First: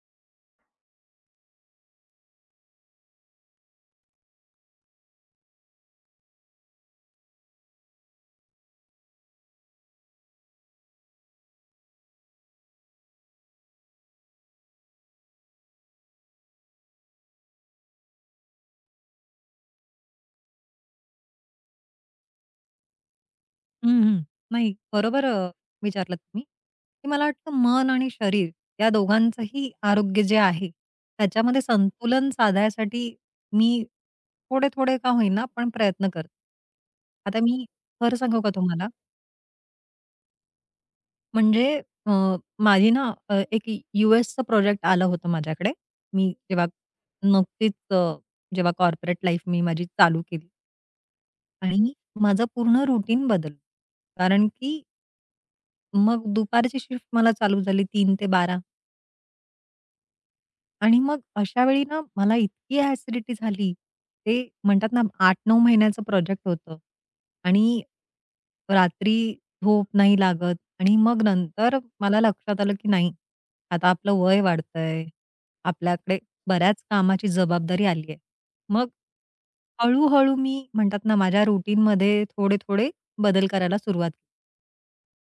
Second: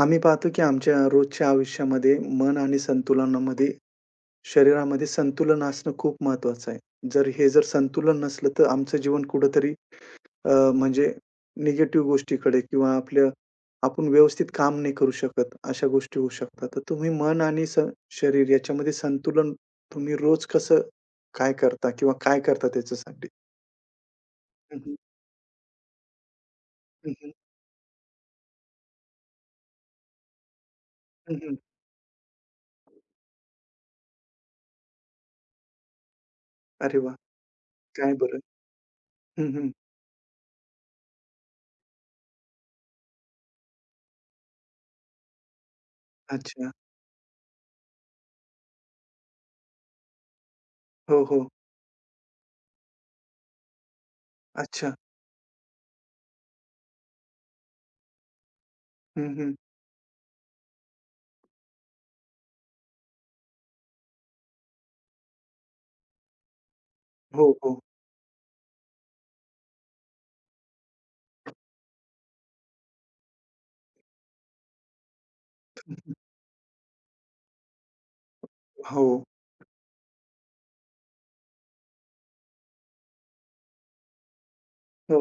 आम्ही पाहतो की आमच्या रोजच्या आयुष्यामध्ये मन आणि संतुलनामध्ये शरीरामध्ये संतुलन असणं खूप महत्वाचं आहे. जर संतुलन नसलं तर आमचं जीवन कुठेतरी म्हणजे निगेटिव्ह गोष्टीकडे किंवा आपण व्यवस्थित काम नाही करू शकत, अशा गोष्टी होऊ शकतात. तर तुम्ही मन आणि शरीर याच्यामध्ये संतुलन तुम्ही रोज कसं काय करता किंवा काय करता त्याच्यासाठी? हं, हं. नाही हं, हं. बरोबर, विचारलत तुम्ही, की मला हं, वाटतं मन आणि शरीर या दोघांचंही आरोग्य जे आहे, त्याच्यामध्ये संतुलन साधायसाठी मी थोडे-थोडे का होईना पण प्रयत्न करते. अरे वाह! आता मी काय खरं बरं? सांगू का तुम्हाला? हं, हं. म्हणजे अ, माझी ना एक यू-एसचं प्रोजेक्ट आलं होतं माझ्याकडे. मी जेव्हा अच्छा. नुकतीच, जेव्हा कॉर्पोरेट लाईफ मी माझी चालू केली हो, हो. आणि माझं पूर्ण रुटीन बदललं. कारण की अच्छा. मग दुपारची शिफ्ट मला चालू झाली तीन ते बारा, हं, हं. आणि मग अशा वेळी ना मला इतकी ॲसिडिटी झाली. ते म्हणतात ना, 8-9 महिन्याचं प्रोजेक्ट होतं हो, हो. आणि रात्री झोप नाही लागत, आणि मग नंतर मला लक्षात आलं की नाही, आता आपलं वय वाढतंय. आपल्याकडे बऱ्याच कामाची जबाबदारी आली आहे. मग हो, हळू, मी म्हणतात ना, माझ्या रुटीनमध्ये थोडे-थोडे बदल करायला सुरुवात. हो,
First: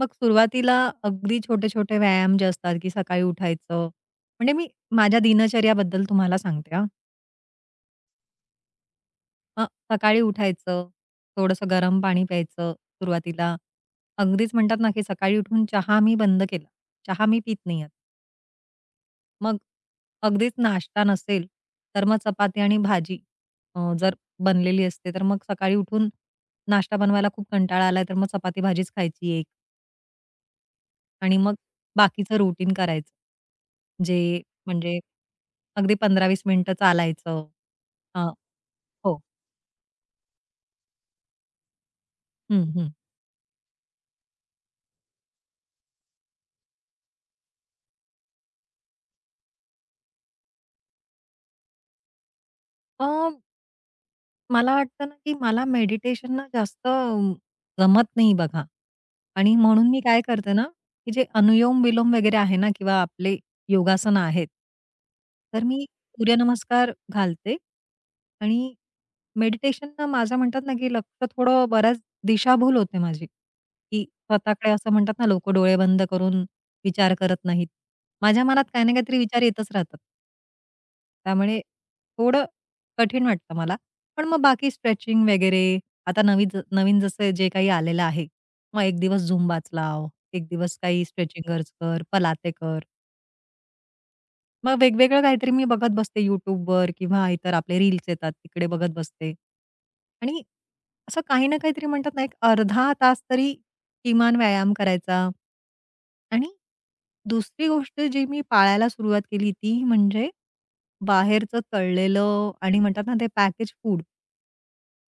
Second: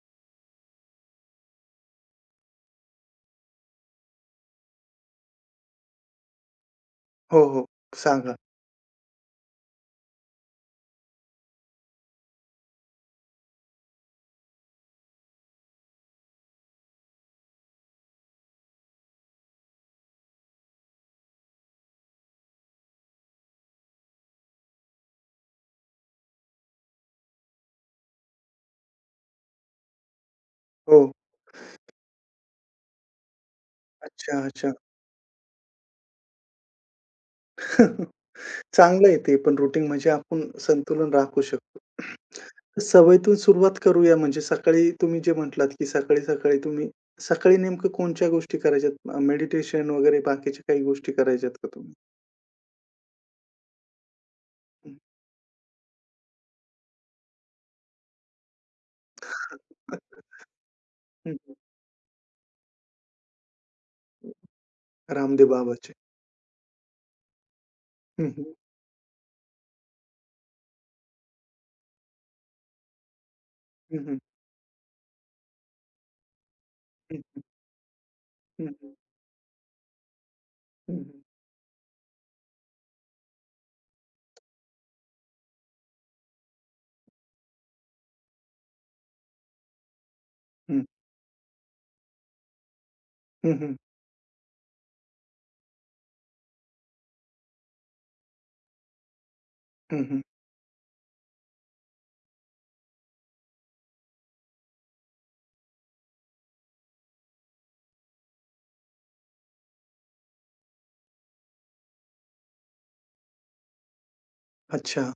मग सुरुवातीला अगदी छोटे-छोटे व्यायाम जे असतात, की सकाळी उठायचं. म्हणजे मी माझ्या दिनचर्याबद्दल तुम्हाला सांगते हां. हो, हो. सांगा. अ, सकाळी उठायचं, थोडंसं गरम पाणी प्यायचं सुरुवातीला. अगदीच म्हणतात ना, की सकाळी उठून चहा मी बंद केला. चहा मी पीत नाही आहे. मग अगदीच नाश्ता नसेल, तर मग चपाती आणि भाजी, जर बनलेली असते, तर मग सकाळी उठून नाश्ता बनवायला खूप कंटाळा आलाय, तर मग चपाती भाजीच खायची एक. हो. आणि मग बाकीचं रुटीन करायचं. जे अच्छा, अच्छा. म्हणजे अगदी 15-20 मिनिटं चालायचं. अ, चांगलं आहे हो. ते पण रुटीन म्हणजे आपण संतुलन राखू शकतो. हं, हं. सवयीतून सुरुवात करूया म्हणजे सकाळी तुम्ही जे म्हटलात, की सकाळी-सकाळी तुम्ही सकाळी नेमकं कोणत्या गोष्टी करायच्यात? मेडिटेशन वगैरे बाकीच्या काही गोष्टी करायच्यात का तुम्ही? अ, मला हं. वाटतं ना, की मला मेडिटेशन ना जास्त जमत नाही बघा. आणि म्हणून मी काय करते ना, की जे हं, हं. अनुलोम-विलोम वगैरे आहे ना, किंवा आपले योगासनं आहेत. रामदेव तर मी बाबाचे. सूर्यनमस्कार घालते, हं, हं. आणि मेडिटेशन ना माझं, म्हणतात ना, की लक्ष थोडं बऱ्याच दिशाभूल होते माझी, की हं, हं. स्वतःकडे. असं म्हणतात ना, लोकं डोळे बंद करून विचार हं, करत नाहीत. माझ्या मनात हं, काही ना हं. काहीतरी विचार येतच राहतात. हं, हं. त्यामुळे थोडं कठीण वाटतं मला. पण मग बाकी स्ट्रेचिंग वगैरे आता नवीन, नवीन जसं जे काही आलेलं आहे. मग एक दिवस झुंबाच लाव, एक दिवस काही स्ट्रेचिंगर्स कर, पलाते कर. हं, हं. मग वेगवेगळं काहीतरी मी बघत बसते YouTubeवर, किंवा इतर आपले रील्स येतात तिकडे बघत बसते. हं, हं. आणि असं काही ना काहीतरी, म्हणतात ना, एक अर्धा तास तरी किमान व्यायाम करायचा. आणि दुसरी गोष्ट जी मी पाळायला सुरुवात केली ती म्हणजे बाहेरचं तळलेलं, आणि म्हणतात ना, ते पॅकेज फूड, अच्छा.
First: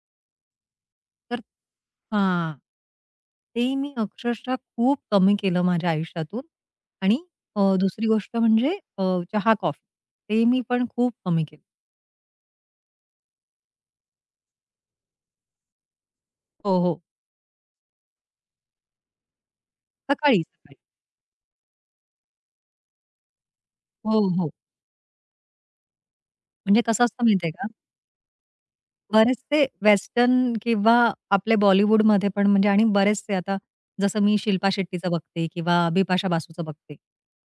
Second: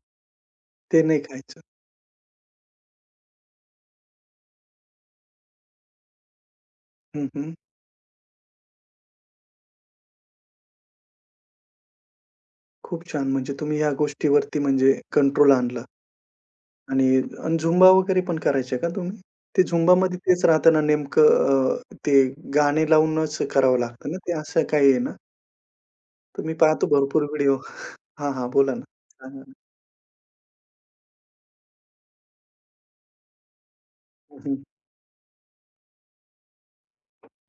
ते नाही तर खायचं. हां. ते मी अक्षरशः खूप कमी केलं माझ्या आयुष्यातून. आणि हं, हं. दुसरी गोष्ट म्हणजे, अ, चहा, कॉफी, ते मी पण खूप कमी केलं. खूप छान म्हणजे तुम्ही या गोष्टीवरती म्हणजे कंट्रोल आणला. हो, हो. आणि अन् झुंबा वगैरे पण करायचे का तुम्ही? ते झुंबामध्ये सकाळी, तेच राहतं सकाळी. ना नेमकं. ते गाणे लावूनच करावं लागतं ना, हो, ते हो. असं काही आहे ना? तर मी म्हणजे पाहतो कसं भरपूर असतं माहिती आहे व्हिडिओ का, हां, हां. बोला ना. हां, हां. बरेचसे वेस्टर्न किंवा आपले बॉलिवूडमध्ये पण, म्हणजे, आणि बरेचसे आता जसं मी हं, हं. शिल्पा शेट्टीचं बघते किंवा बिपाशा बासूचं बघते.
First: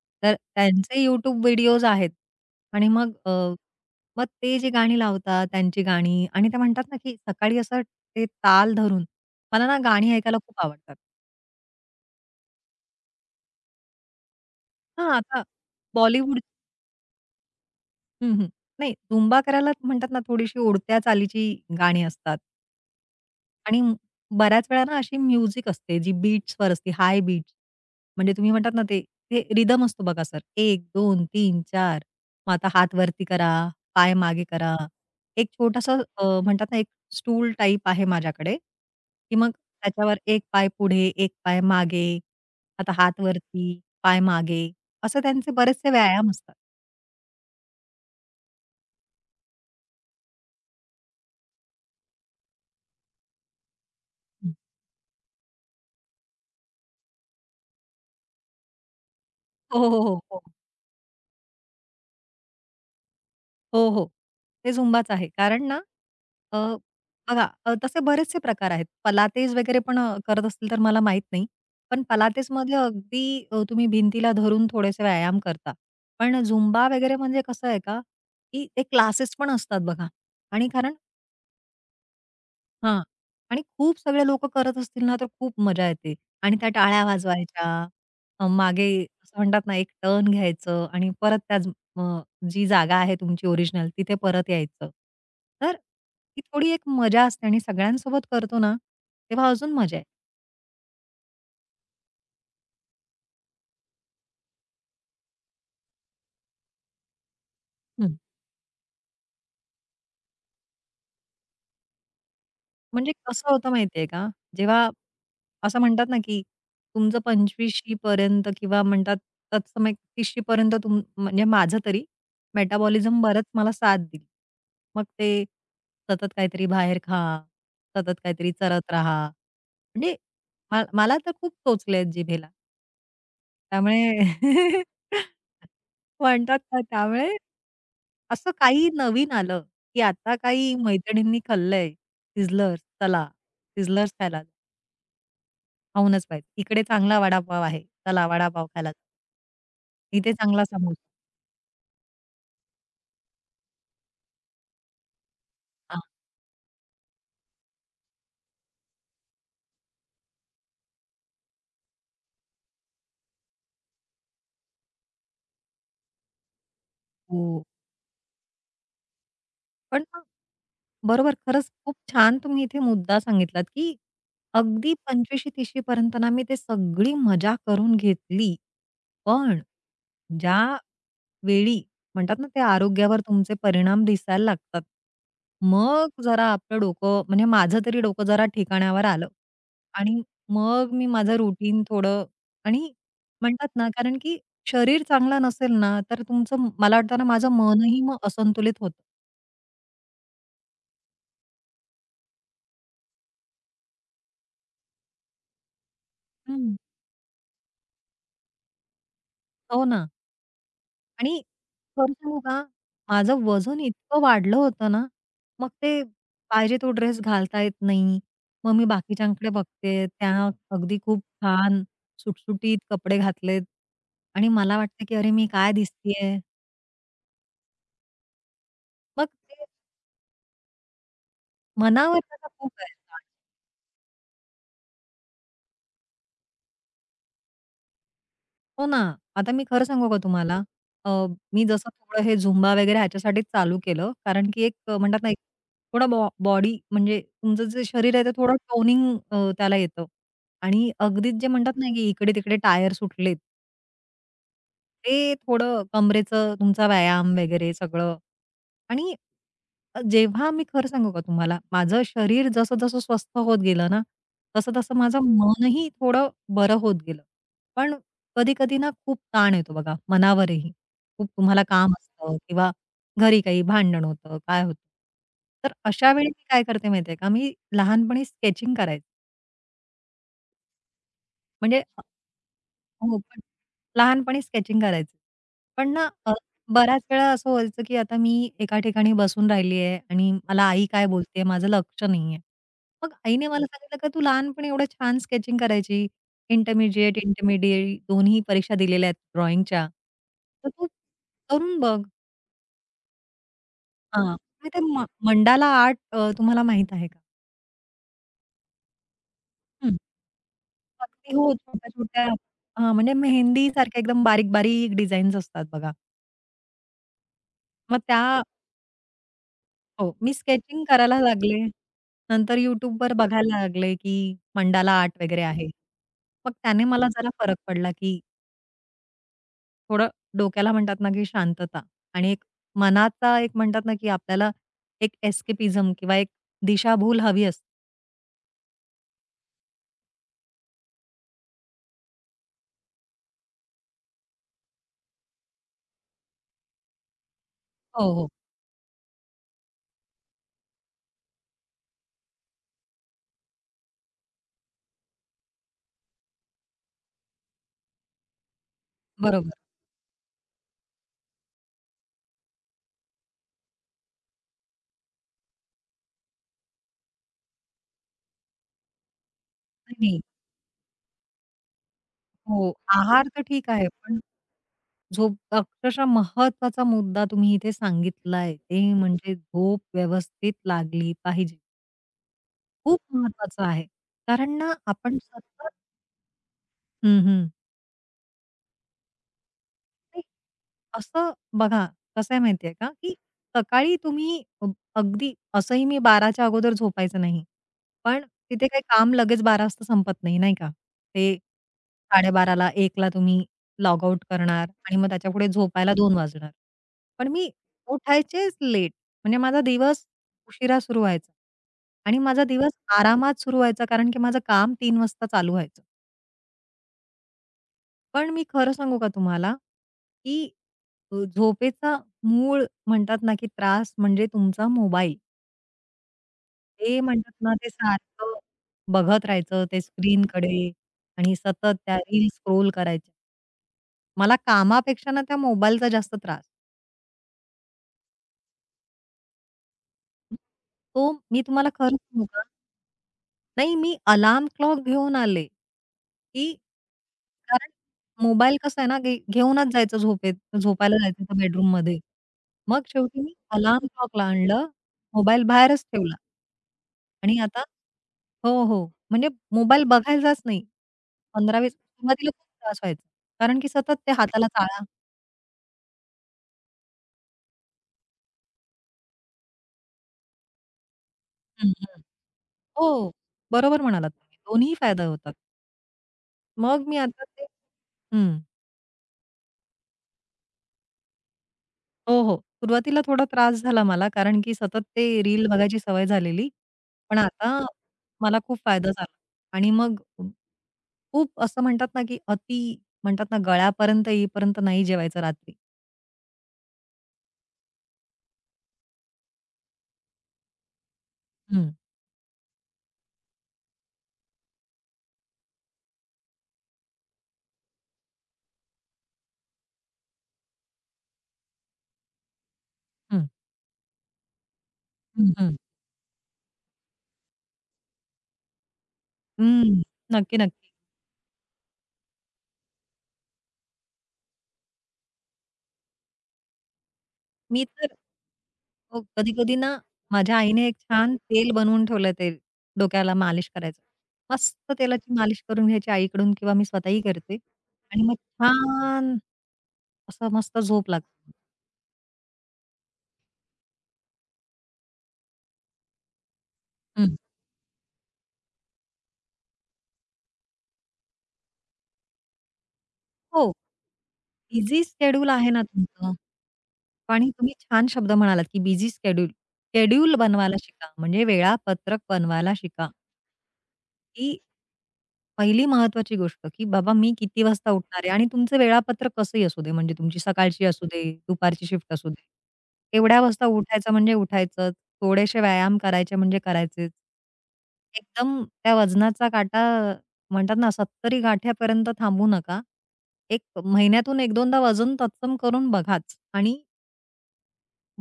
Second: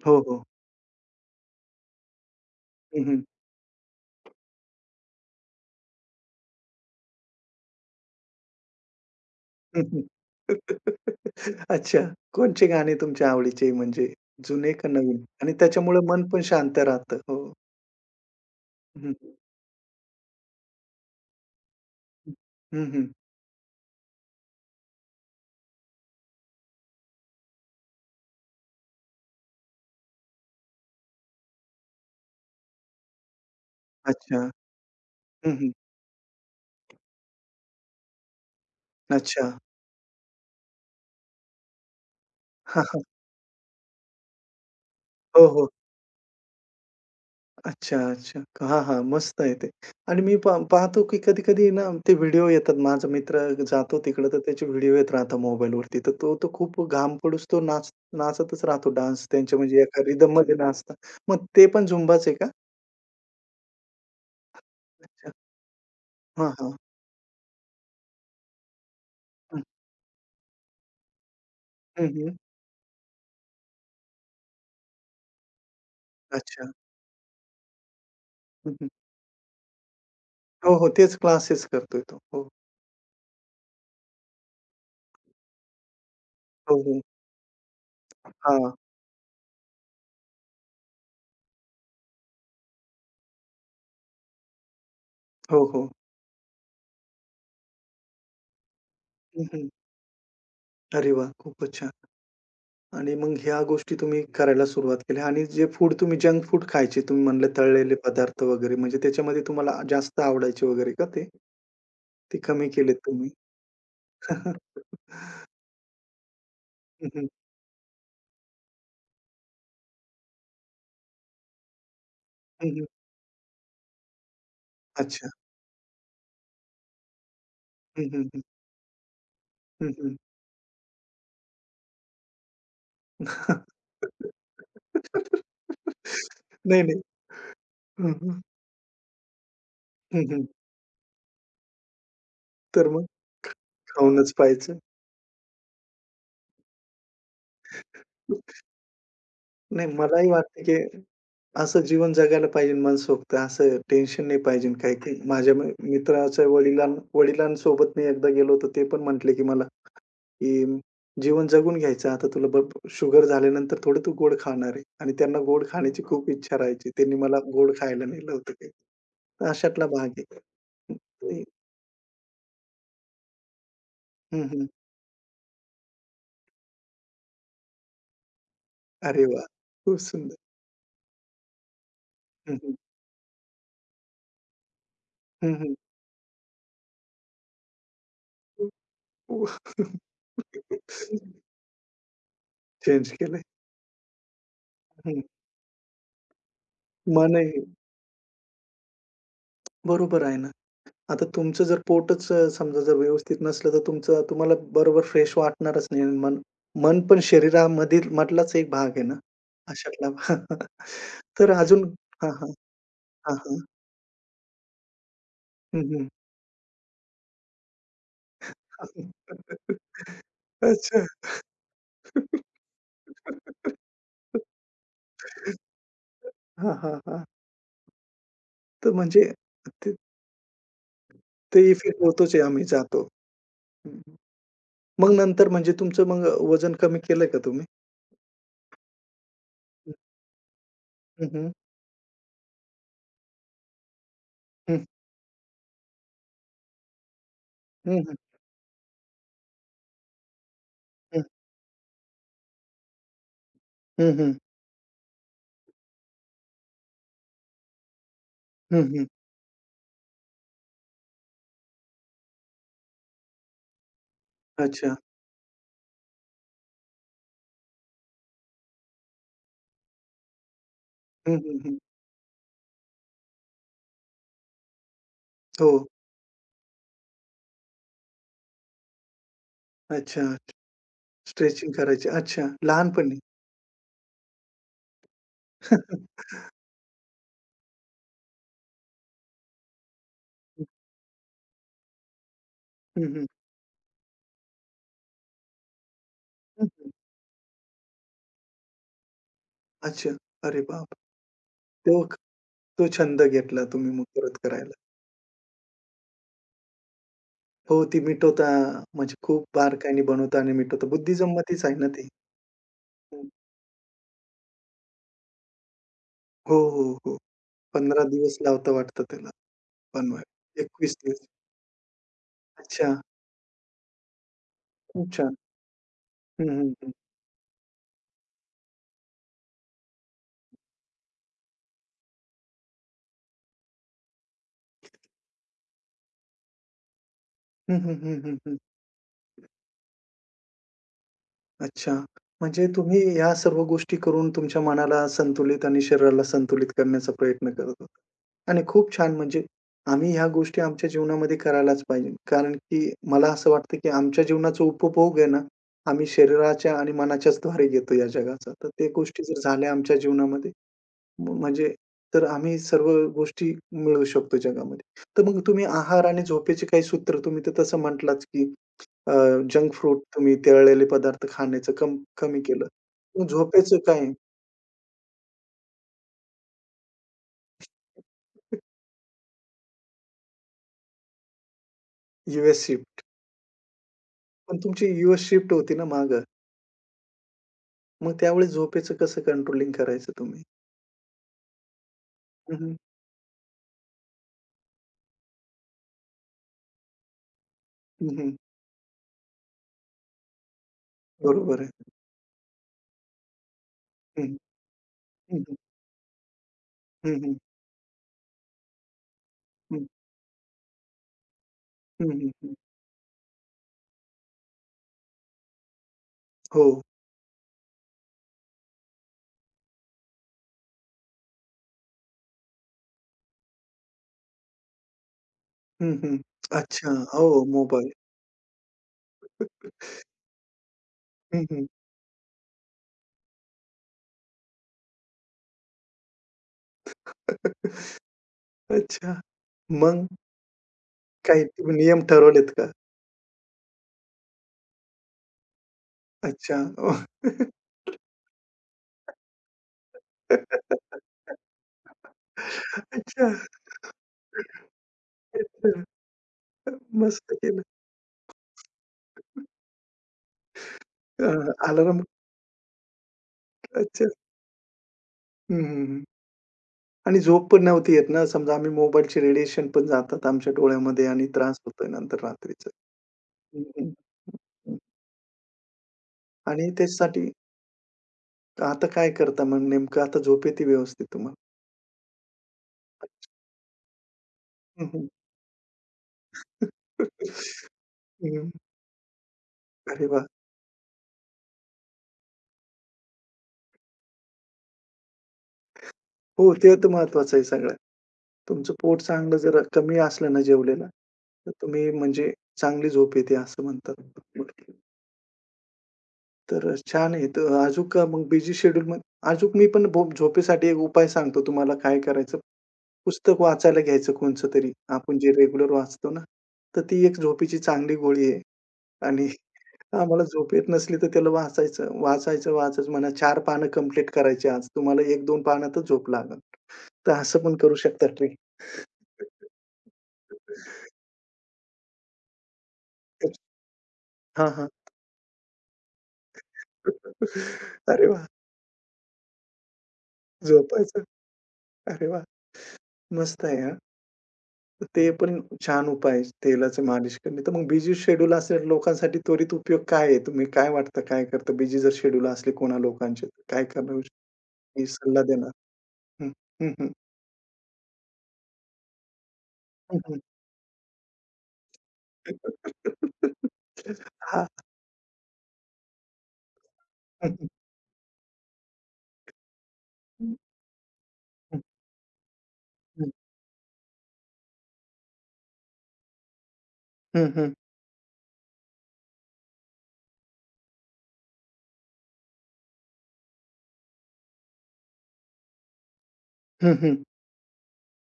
हो, तर हो. त्यांचे YouTube व्हिडिओज आहेत, आणि हं, मग हं. मग ते जी गाणी लावतात, त्यांची गाणी, आणि ते म्हणतात ना, की सकाळी असं ते ताल धरून, मला ना हं, हं. गाणी ऐकायला खूप आवडतात. अच्छा. कोणचे गाणे तुमच्या आवडीचे म्हणजे जुने का हां, नवीन? आता आणि त्याच्यामुळे मन पण बॉलिवूड. शांत राहतं. हो. हं, हं. नाही, हं, हं. झुंबा करायला म्हणतात ना, थोडीशी उडत्या चालीची गाणी असतात. हं, हं. आणि बऱ्याच वेळा ना अशी म्युझिक असते जी बीट्सवर असते, हाय बीट्स. म्हणजे तुम्ही म्हणतात ना ते ते रिदम असतो बघा सर, एक, दोन, तीन, चार, मग आता हात वरती करा, पाय मागे अच्छा. करा. एक हं, हं. छोटासा, म्हणतात ना एक स्टूल टाईप आहे माझ्याकडे, की अच्छा. मग त्याच्यावर एक पाय पुढे, एक पाय मागे, हां, आता हां. हात वरती, पाय मागे, असं हो, त्यांचे हो. बरेचसे व्यायाम असतात. अच्छा, अच्छा. हां, हां. मस्त आहे ते. आणि मी पाहतो की कधी-कधी ना ते व्हिडिओ येतात. माझा मित्र जातो तिकडं तर त्याचे व्हिडिओ येत राहतात मोबाईलवरती. तर तो तर खूप घाम पडूस तो नाचतच राहतो डान्स त्यांच्या हो, म्हणजे हो, एका हो, हो. रिदममध्ये नाचतात. मग ते पण झुंबाच आहे का? हो, हो. ते झुंबाच आहे. अच्छा. कारण ना, हां, अ, हां. बघा, तसे बरेचसे प्रकार आहेत. पलातेज हं, वगैरे पण करत असतील तर मला माहीत नाही. पण हं, हं. पलातेजमध्ये अगदी, तुम्ही भिंतीला धरून थोडेसे व्यायाम करता. पण अच्छा. झुंबा वगैरे म्हणजे कसं आहे का, की हं, ते हं. क्लासेस पण असतात बघा, आणि हो, हो. कारण तेच क्लासेस करतोय तो. हो, हां. आणि खूप सगळे लोकं करत असतील ना, तर खूप मजा येते. आणि त्या हो, हो. टाळ्या वाजवायच्या, हां. मागे असं म्हणतात ना, एक टर्न घ्यायचं, आणि परत त्याच अ, जी जागा आहे तुमची ओरिजिनल तिथे परत यायचं. हो, तर हो. ती थोडी एक मजा असते, आणि सगळ्यांसोबत करतो ना, हं, तेव्हा हं. अजून मजा आहे. अरे वाह! खूपच छान. आणि मग ह्या गोष्टी तुम्ही करायला सुरुवात केल्या आणि जे फूड तुम्ही जंक फूड खायचे तुम्ही म्हणले तळलेले पदार्थ वगैरे म्हणजे त्याच्यामध्ये तुम्हाला जास्त आवडायचे वगैरे का ते? ते कमी केलेत म्हणजे तुम्ही. कसं होतं माहितीये का, जेव्हा असं म्हणतात ना, की हं, तुमचं हं. 25शी पर्यंत किंवा म्हणतात तत्सम 31शी पर्यंत म्हणजे माझं तरी हं, हं. मेटाबॉलिझम बरंच मला साथ दिली. मग अच्छा. ते सतत काहीतरी बाहेर खा, सतत काहीतरी चरत राहा. हं, हं, हं. हं, म्हणजे हं. मला तर खूप टोचले आहेत जिभेला. त्यामुळे म्हणतात ना, नाही, नाही. त्यामुळे हं, हं. असं काही नवीन आलं, की आता हं, काही मैत्रिणींनी खाल्लंय सिझलर्स, तर मग चला सिझलर्स खाऊनच खायला. पाहायचं. खाऊनच पाहिजे. इकडे चांगला वडापाव आहे. चला वडापाव खायला. नाही मलाही इथे वाटतं चांगला की समोसा. असं जीवन जगायला पाहिजे मनसोक्त. असं टेन्शन नाही पाहिजे काही-काही. माझ्या हा, मित्राच्या वडिलांसोबत मी एकदा गेलो होतो. ते पण म्हटले, की मला, की "जीवन जगून घ्यायचं आता तुला बघ शुगर झाल्यानंतर थोडं तू गोड खाणार आहे." आणि त्यांना गोड खाण्याची खूप इच्छा राहायची. त्यांनी मला हो. गोड खायला नेलं होतं काही. तर अशातला पण भाग मग आहे. हं, बरोबर, ते खरंच खूप छान तुम्ही इथे मुद्दा सांगितलात, की अगदी 25शी, तीशी पर्यंत ना मी ते सगळी मजा करून घेतली. अरे वाह! पण खूप सुंदर. ज्या वेळी म्हणतात ना, हं, ते हं. आरोग्यावर तुमचे परिणाम दिसायला लागतात. हं, मग जरा आपलं डोकं, म्हणजे माझं तरी डोकं जरा ठिकाणावर आलं. आणि मग मी माझं रुटीन थोडं, आणि चेंज केलंय. म्हणतात ना, कारण की शरीर हं. चांगलं नसेल ना, तर तुमचं, मला वाटतं ना, माझं मनही मनही मग असंतुलित होतं. बरोबर आहे ना. आता तुमचं जर पोटच समजा जर व्यवस्थित नसलं, तर तुमचं तुम्हाला बरोबर फ्रेश वाटणारच नाही. मन हं. मन पण शरीरामधील मधलाच एक भाग आहे ना, हो ना. अशातला आणि तर अजून खरं हां, सांगू हां. का, हां, माझं हां. वजन इतकं वाढलं होतं ना, मग हं, ते हं. पाहिजे तो ड्रेस घालता येत नाही. मग मी बाकीच्यांकडे बघते, त्या अगदी अच्छा. खूप छान सुटसुटीत कपडे घातलेत, आणि मला वाटतं की अरे मी काय दिसतीये? हां, हां, हां. तर मग म्हणजे ते ते ते इफेक्ट मनावर होतोच आहे, त्याचा आम्ही खूप आहे. जातो. हं, हं. मग नंतर म्हणजे तुमचं मग वजन कमी केलंय का तुम्ही? हो ना. आता मी खरं सांगू का तुम्हाला? अ, हं, हं, मी जसं थोडं हे झुंबा वगैरे ह्याच्यासाठी चालू केलं, कारण की एक, हं. म्हणतात ना, एक थोडा बॉडी, म्हणजे तुमचं जे हं, हं, हं. शरीर आहे ते थोडं टोनिंग त्याला येतं. आणि अगदीच जे म्हणतात ना, की इकडे-तिकडे टायर सुटलेत, हं, हं. ते थोडं कंबरेचं तुमचा व्यायाम वगैरे सगळं. आणि जेव्हा मी खरं सांगू का तुम्हाला, माझं शरीर जसं-जसं स्वस्थ होत गेलं ना, अच्छा. तसं-तसं माझं मनही थोडं बरं होत गेलं. पण कधी-कधी ना खूप ताण येतो बघा मनावरही. खूप हं, हं, तुम्हाला हं. काम असतं किंवा घरी काही भांडण होतं, काय होतं. हो. तर अशा वेळी मी काय करते माहिती का, मी लहानपणी स्केचिंग करायचे. अच्छा. स्ट्रेचिंग म्हणजे करायची. अच्छा, लहानपणी? हो, पण लहानपणी स्केचिंग करायचे. पण ना, बऱ्याच वेळा असं व्हायचं, की आता मी एका ठिकाणी बसून राहिली आहे आणि मला आई काय बोलते माझं लक्ष नाहीये. हं, मग हं. आईने मला सांगितलं, "का तू लहानपणी एवढं छान स्केचिंग करायची. हं, हं. इंटरमिडिएट दोन्ही परीक्षा दिलेल्या आहेत ड्रॉइंगच्या. अच्छा. अरे तर तू बाप! करून बघ." तो तो छंद घेतला तुम्ही मग हां. परत मग ते करायला. मंडाला आर्ट, तुम्हाला माहीत आहे का? हो, ती मिटवता म्हणजे खूप हं. बारकाईने बनवता आणि मिटवता. अगदी हो, बुद्धिजममध्येच आहे ना ते. छोट्या-छोट्या, हां, म्हणजे हं. मेहंदीसारख्या एकदम बारीक-बारीक डिझाईन्स असतात बघा. हो, हो, हो. मग 15 दिवस त्या, लावता वाटतं त्याला हो, मी बनवायला. स्केचिंग 21 करायला दिवस. लागले. नंतर अच्छा. YouTubeवर बघायला लागले, की मंडाला खूप आर्ट छान. वगैरे आहे. हं, मग हं, त्याने हं. मला जरा फरक पडला, की थोडं डोक्याला, म्हणतात ना, की शांतता, आणि एक मनाचा एक, म्हणतात ना, की आपल्याला एक एस्केपिझम किंवा एक दिशाभूल हवी असते. हं, हं, हं, हं, अच्छा. म्हणजे तुम्ही ह्या सर्व गोष्टी करून तुमच्या मनाला संतुलित आणि शरीराला संतुलित करण्याचा प्रयत्न करत होता. हो, हो. आणि खूप छान म्हणजे आम्ही ह्या गोष्टी आमच्या जीवनामध्ये करायलाच पाहिजे. कारण की मला असं वाटतं की आमच्या जीवनाचा उपभोग आहे ना, आम्ही शरीराच्या आणि मनाच्याच द्वारे घेतो या जगाचा. तर त्या गोष्टी जर बरोबर. झाल्या आमच्या जीवनामध्ये म्हणजे तर आम्ही सर्व गोष्टी मिळवू शकतो जगामध्ये. तर मग तुम्ही आहार आणि झोपेचे काही सूत्र तुम्ही तर तसं म्हटलाच की अ, जंक फूड नाही. तुम्ही तळलेले पदार्थ खाण्याचं कमी केलं. हो, मग आहार तर ठीक झोपेचं आहे, काय? पण झोप अक्षरशः महत्त्वाचा मुद्दा तुम्ही इथे सांगितलाय. ते म्हणजे झोप व्यवस्थित लागली पाहिजे. यू खूप शिफ्ट. महत्त्वाचं आहे. पण कारण ना, तुमची यू आपण शिफ्ट सतत. होती ना मागं. हं, हं. मग त्यावेळेस झोपेचं कसं कंट्रोलिंग करायचं नाही. तुम्ही? असं बघा, कसं आहे हं, माहिती हं. का, की सकाळी तुम्ही, अगदी असंही मी 12च्या अगोदर झोपायचं नाही. हं, पण हं. तिथे काही काम लगेच 12 वाजता संपत नाही, नाही का? ते बरोबर आहे. 12:30ला, एकला, तुम्ही लॉग हं, आउट हं. करणार आणि मग हं, त्याच्यापुढे हं. झोपायला 2 वाजणार. हं, पण हं. मी उठायचेच लेट. म्हणजे माझा दिवस उशिरा सुरू व्हायचा, हं, आणि माझा हं, दिवस आरामात सुरू व्हायचा, कारण की माझं काम 3 वाजता चालू व्हायचं. हो. पण मी खरं सांगू का तुम्हाला, की झोपेचा मूळ, म्हणतात ना, की त्रास म्हणजे तुमचा मोबाईल. हं, हं. अच्छा. ते हो, म्हणतात ना, ते मोबाईल. सारखं बघत राहायचं ते स्क्रीनकडे, आणि हं, हं. सतत त्या रील्स स्क्रोल करायच्या. मला कामापेक्षा ना त्या मोबाईलचा जास्त त्रास. अच्छा. मग तो मी काही तुम्हाला तुम्ही खरं नियम सांगू का, ठरवलेत का? नाही, मी अलार्म क्लॉक घेऊन आले, की कारण मोबाईल कसा आहे ना, घेऊनच जायचं झोपेत, झोपायला जायचं बेडरूममध्ये. मग शेवटी अच्छा. मी अलार्म क्लॉकला आणलं, मोबाईल अच्छा. बाहेरच ठेवला, मस्त आणि आता, केलं. हो, हो. म्हणजे मोबाईल बघायचाच नाही. अ, 15-20 अलार्म सुरुवातीला खूप त्रास व्हायचा. कारण की सतत अच्छा. ते हाताला चाळा. हं, हं, हं. आणि झोप पण नव्हती येत ना, समजा आम्ही मोबाईलचे रेडिएशन पण जातात आमच्या डोळ्यामध्ये आणि त्रास हं, होतोय हं. नंतर रात्रीचा. हो, बरोबर हं, म्हणालात तुम्ही. दोन्ही हं. फायदा होतात. आणि मग मी आता त्याच्यासाठी ते, हं. आता काय करता मग नेमकं? आता झोप येते व्यवस्थित तुम्हाला? हो, हो. सुरुवातीला थोडा त्रास झाला मला, कारण की सतत हं, ते हं. रील बघायची सवय झालेली. पण आता हं. मला खूप फायदा झाला, आणि मग अरे वाह! खूप असं म्हणतात ना, की अति, म्हणतात ना, गळ्यापर्यंत येईपर्यंत नाही जेवायचं रात्री. हो, ते तर महत्वाचं आहे सगळ्यात. तुमचं पोट चांगलं जरा कमी असलं ना जेवलेलं, तर हं, तुम्ही म्हणजे चांगली झोप येते असं म्हणतात. तर छान आहे. तर अजूक मग बिझी शेड्यूलमध्ये अजूक मी पण झोपेसाठी एक उपाय सांगतो तुम्हाला काय करायचं. हं, पुस्तक वाचायला घ्यायचं कोणचं तरी. आपण जे हं, हं. रेग्युलर वाचतो ना, तर ती एक झोपेची चांगली गोळी आहे आणि हं. आम्हाला नक्की, झोप येत नक्की. नसली तर त्याला वाचायचं, वाचायचं, वाचायचं म्हणा 4 पानं कंप्लीट करायची आज. तुम्हाला 1-2 पानातच झोप लागेल. तर असं पण मी करू तर, शकता ट्रिक. हो, कधी-कधी ना, माझ्या आईने एक छान तेल बनवून ठेवलं. तेल डोक्याला मालिश करायचं. हां, हां. मस्त तेलाची मालिश करून घ्यायची आईकडून किंवा मी स्वतःही करते, आणि अरे मग वाह! छान, असं मस्त झोप झोपायचं. लागते. अरे वाह! मस्त आहे. ते पण छान उपाय आहे, तेलाचं हं. मालिश करणे. तर मग बिझी शेड्यूल असलेल्या लोकांसाठी त्वरित उपयोग काय आहे? तुम्ही काय वाटतं, काय करतं? बिझी जर शेड्यूल असले कोणा लोकांचे, हो. तर काय करावं? बिझी हे सल्ला शेड्यूल आहे देणार? ना तुमचं, हं, हं, हं, आणि तुम्ही छान शब्द म्हणालात, की बिझी शेड्यूल. शेड्यूल बनवायला शिका, म्हणजे वेळापत्रक बनवायला हं, शिका, हं. की हां. पहिली महत्वाची गोष्ट, की बाबा मी हं, किती हं. वाजता उठणार आहे, आणि तुमचं वेळापत्रक कसंही असू दे, म्हणजे तुमची हं, सकाळची असू दे, हं. दुपारची शिफ्ट असू दे. एवढ्या वाजता उठायचं म्हणजे उठायचंच, थोडेसे व्यायाम करायचे म्हणजे करायचेच. हं, हं. एकदम त्या वजनाचा काटा म्हणतात ना, 70 गाठ्यापर्यंत थांबू नका. एक महिन्यातून 1-2दा वजन तत्सम करून बघाच, आणि हं, हं.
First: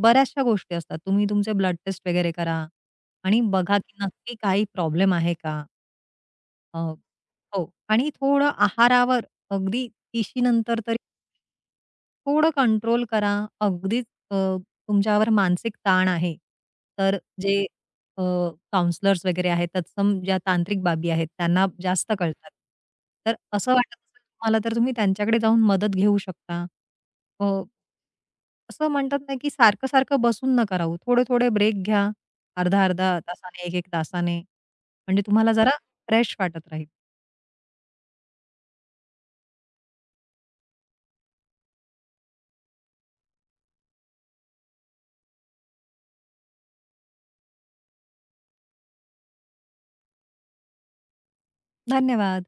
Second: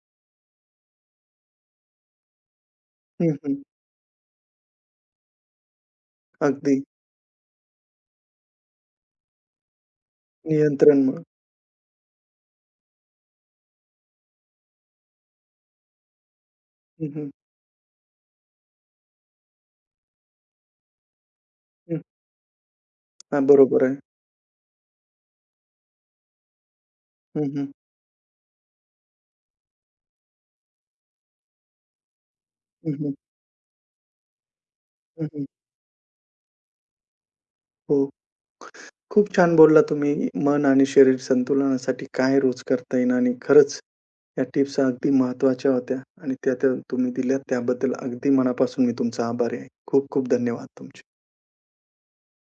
बऱ्याचशा गोष्टी असतात. तुम्ही तुमचे ब्लड टेस्ट वगैरे करा, हं, आणि हं. बघा, की नक्की काही प्रॉब्लेम आहे का? अगदी अ, हो, आणि थोडं आहारावर, अगदी 30शी नंतर तरी नियंत्रण मग. थोडं कंट्रोल करा. अगदीच, अ, तुमच्यावर मानसिक ताण आहे. हं, तर हं. जे अ, काउंसलर्स वगैरे आहेत, तत्सम ज्या तांत्रिक बाबी आहेत, त्यांना हं. जास्त कळतात. तर हां, असं बरोबर वाटत आहे. असेल तुम्हाला, तर तुम्ही त्यांच्याकडे जाऊन मदत घेऊ शकता. हं, अ, हं. असं म्हणतात ना, की सारखं-सारखं बसून नका राहू. थोडे-थोडे ब्रेक घ्या. हं, हं. अर्धा-अर्धा तासाने, 1-1 तासाने. म्हणजे हं, हं. तुम्हाला जरा फ्रेश वाटत राहील. हो. खूप छान बोलला तुम्ही. मन आणि शरीर संतुलनासाठी काय रोज करता येईल आणि खरंच या टिप्स अगदी महत्वाच्या होत्या आणि त्या तर तुम्ही दिल्यात त्याबद्दल अगदी मनापासून मी तुमचा आभारी आहे. खूप खूप धन्यवाद तुमचे. धन्यवाद.